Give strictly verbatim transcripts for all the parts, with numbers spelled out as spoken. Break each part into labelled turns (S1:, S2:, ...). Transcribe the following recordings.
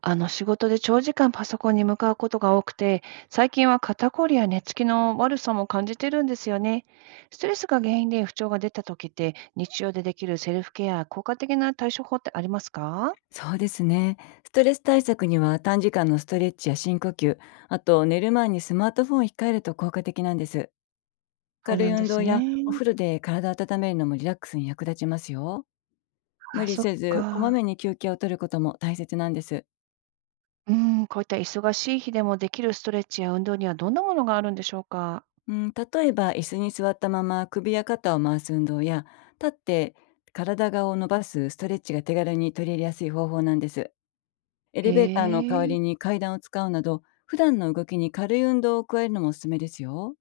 S1: あの仕事で長時間パソコンに向かうことが多くて、最近は肩こりや寝つきの悪さも感じてるんですよね。ストレスが原因で不調が出た時って、日常でできるセルフケア、効果的な対処法ってありますか？
S2: そうですね。ストレス対策には短時間のストレッチや深呼吸、あと寝る前にスマートフォンを控えると効果的なんです。
S1: そう
S2: 軽
S1: な
S2: い
S1: んで
S2: 運
S1: す
S2: 動やお
S1: ね。
S2: 風呂で体を温めるのもリラックスに役立ちますよ。無
S1: あ、
S2: 理
S1: そっ
S2: せず、こま
S1: か。
S2: めに休憩を取ることも大切なんです。
S1: うん、こういった忙しい日でもできるストレッチや運動にはどんなものがあるんでしょうか？
S2: うん、例えば、椅子に座ったまま首や肩を回す運動や、立って体側を伸ばすストレッチが手軽に取り入れやすい方法なんです。エ
S1: へ
S2: レベーターの代わ
S1: え。
S2: りに階段を使うなど、普段の動きに軽い運動を加えるのもおすすめですよ。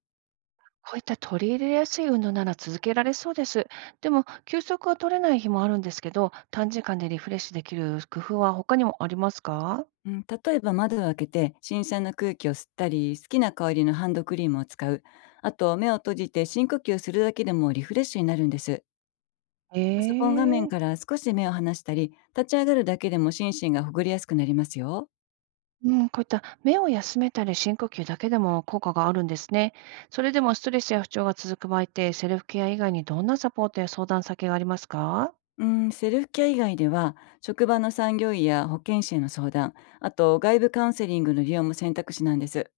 S1: こういった取り入れやすい運動なら続けられそうです。でも、休息が取れない日もあるんですけど、短時間でリフレッシュできる工夫は他にもありますか？
S2: うん、例えば窓を開けて新鮮な空気を吸ったり好きな香りのハンドクリームを使う、あと目を閉じて深呼吸するだけでもリフレッシュになるんです。パソコン画
S1: え
S2: 面か
S1: え。
S2: ら少し目を離したり立ち上がるだけでも心身がほぐれやすくなりますよ。
S1: うん、こういった目を休めたり深呼吸だけでも効果があるんですね。それでもストレスや不調が続く場合って、セルフケア以外にどんなサポートや相談先がありますか？
S2: うん、セルフケア以外では、職場の産業医や保健師への相談、あと外部カウンセリングの利用も選択肢なんです。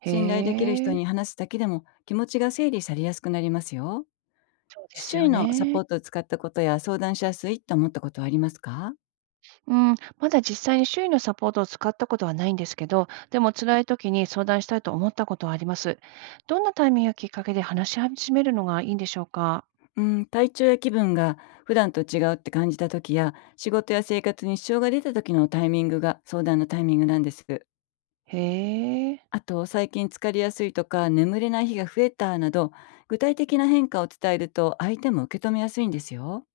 S1: へ
S2: 信頼できる人
S1: え。
S2: に話すだけでも気持ちが整理されやすくなりますよ。
S1: そうで
S2: 周
S1: す
S2: 囲
S1: よ
S2: のサ
S1: ね。
S2: ポートを使ったことや相談しやすいと思ったことはありますか？
S1: うん、まだ実際に周囲のサポートを使ったことはないんですけど、でも辛い時に相談したいと思ったことはあります。どんなタイミングやきっかけで話し始めるのがいいんでしょうか？
S2: うん、体調や気分が普段と違うって感じた時や仕事や生活に支障が出た時のタイミングが相談のタイミングなんです。
S1: へえ。
S2: あと最近疲れやすいとか眠れない日が増えたなど、具体的な変化を伝えると相手も受け止めやすいんですよ。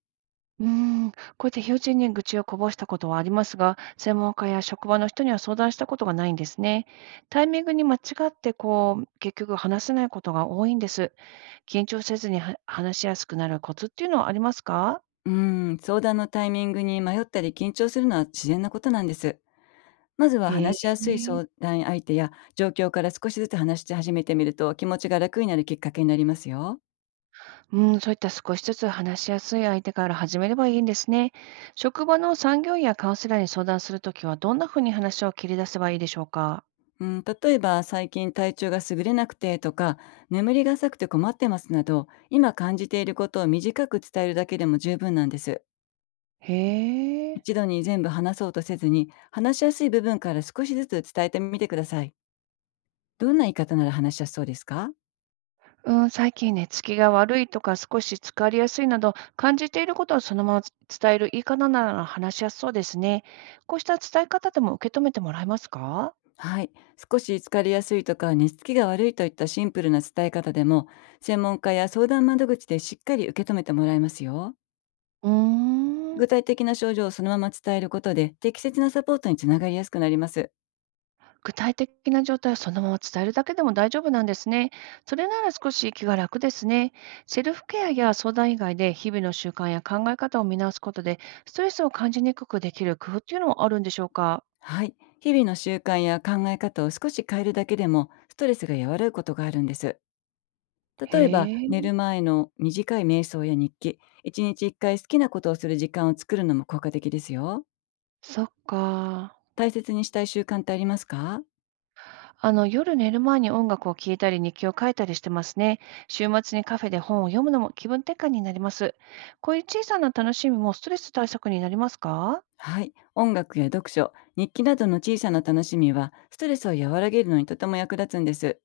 S1: うん、こうやって友人に愚痴をこぼしたことはありますが、専門家や職場の人には相談したことがないんですね。タイミングに間違ってこう、結局話せないことが多いんです。緊張せずには話しやすくなるコツっていうのはありますか？
S2: うん、相談のタイミングに迷ったり緊張するのは自然なことなんです。まずは
S1: へ
S2: 話し
S1: え。
S2: やすい相談相手や状況から少しずつ話し始めてみると気持ちが楽になるきっかけになりますよ。
S1: うん、そういった少しずつ話しやすい相手から始めればいいんですね。職場の産業医やカウンセラーに相談するときは、どんなふうに話を切り出せばいいでしょうか？
S2: うん、例えば最近体調が優れなくてとか、眠りが浅くて困ってますなど、今感じていることを短く伝えるだけでも十分なんです。
S1: へえ、
S2: 一度に全部話そうとせずに話しやすい部分から少しずつ伝えてみてください。どんな言い方なら話しやすそうですか？
S1: うん、最近寝つきが悪いとか、少し疲れやすいなど、感じていることをそのまま伝える言い方なら話しやすそうですね。こうした伝え方でも受け止めてもらえますか？
S2: はい、少し疲れやすいとか寝つきが悪いといったシンプルな伝え方でも、専門家や相談窓口でしっかり受け止めてもらえますよ。
S1: うーん。
S2: 具体的な症状をそのまま伝えることで適切なサポートにつながりやすくなります。
S1: 具体的な状態をそのまま伝えるだけでも大丈夫なんですね。それなら少し気が楽ですね。セルフケアや相談以外で日々の習慣や考え方を見直すことで、ストレスを感じにくくできる工夫っていうのはあるんでしょうか？
S2: はい、日々の習慣や考え方を少し変えるだけでもストレスが和らぐことがあるんです。
S1: へ
S2: 例えば
S1: え、
S2: 寝る前の短い瞑想や日記、いちにちいっかい好きなことをする時間を作るのも効果的ですよ。
S1: そっか。
S2: 大切にしたい習慣ってありますか？
S1: あの、夜寝る前に音楽を聴いたり日記を書いたりしてますね。週末にカフェで本を読むのも気分転換になります。こういう小さな楽しみもストレス対策になりますか？
S2: はい。音楽や読書、日記などの小さな楽しみは、ストレスを和らげるのにとても役立つんです。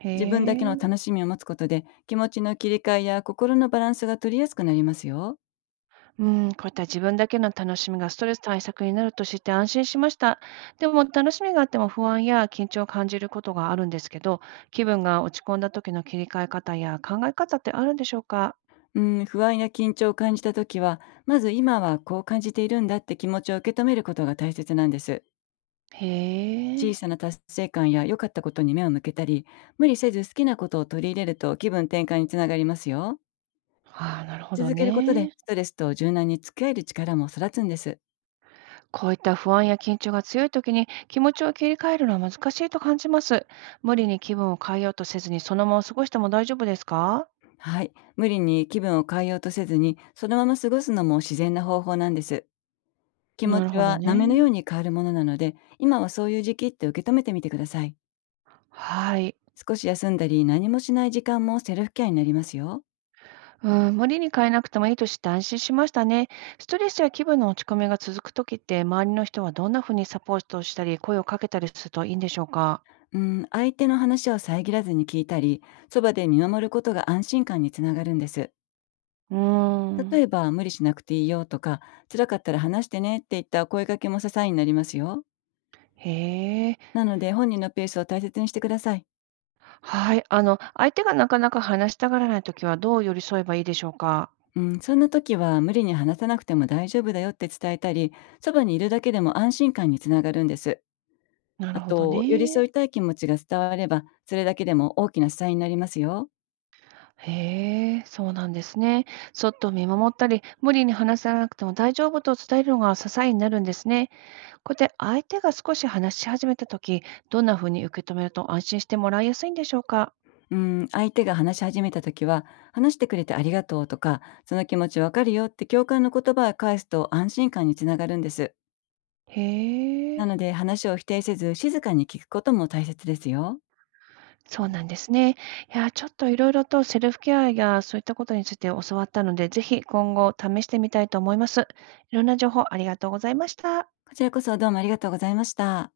S1: へ
S2: 自分だけの
S1: え。
S2: 楽しみを持つことで、気持ちの切り替えや心のバランスが取りやすくなりますよ。
S1: うん、こういった自分だけの楽しみがストレス対策になると知って安心しました。でも楽しみがあっても不安や緊張を感じることがあるんですけど、気分が落ち込んだ時の切り替え方や考え方ってあるんでしょうか？
S2: うん、不安や緊張を感じたときは、まず今はこう感じているんだって気持ちを受け止めることが大切なんです。
S1: へ
S2: 小
S1: え。
S2: さな達成感や良かったことに目を向けたり、無理せず好きなことを取り入れると気分転換につながりますよ。
S1: ああ、なるほど
S2: 続けることで、
S1: ね。
S2: ストレスと柔軟に付き合える力も育つんです。
S1: こういった不安や緊張が強い時に気持ちを切り替えるのは難しいと感じます。無理に気分を変えようとせずにそのまま過ごしても大丈夫ですか？
S2: はい。無理に気分を変えようとせずに、そのまま過ごすのも自然な方法なんです。気持
S1: なる
S2: ち
S1: ほど
S2: は波のよう
S1: ね。
S2: に変わるものなので、今はそういう時期って受け止めてみてください。
S1: はい。
S2: 少し休んだり、何もしない時間もセルフケアになりますよ。
S1: うん、無理に変えなくてもいいと知って安心しましたね。ストレスや気分の落ち込みが続くときって、周りの人はどんなふうにサポートしたり、声をかけたりするといいんでしょうか？
S2: うん、相手の話を遮らずに聞いたり、そばで見守ることが安心感につながるんです。
S1: うー
S2: 例
S1: ん。
S2: えば、無理しなくていいよとか、辛かったら話してねっていった声かけも支えになりますよ。
S1: へえ。
S2: なので、本人のペースを大切にしてください。
S1: はい。あの、相手がなかなか話したがらないときは、どう寄り添えばいいでしょうか？
S2: うん、そんな時は無理に話さなくても大丈夫だよって伝えたり、そばにいるだけでも安心感につながるんです。
S1: な
S2: あ
S1: るほど
S2: と、寄り
S1: ね。
S2: 添いたい気持ちが伝われば、それだけでも大きな支えになりますよ。
S1: へえ、そうなんですね。そっと見守ったり、無理に話さなくても大丈夫と伝えるのが支えになるんですね。こうやって相手が少し話し始めたとき、どんなふうに受け止めると安心してもらいやすいんでしょうか？
S2: うん、相手が話し始めた時は、話してくれてありがとうとか、その気持ちわかるよって共感の言葉を返すと安心感につながるんです。
S1: へ
S2: な
S1: え、
S2: ので話を否定せず静かに聞くことも大切ですよ。
S1: そうなんですね。いや、ちょっといろいろとセルフケアやそういったことについて教わったので、ぜひ今後試してみたいと思います。いろんな情報ありがとうございました。
S2: こちらこそどうもありがとうございました。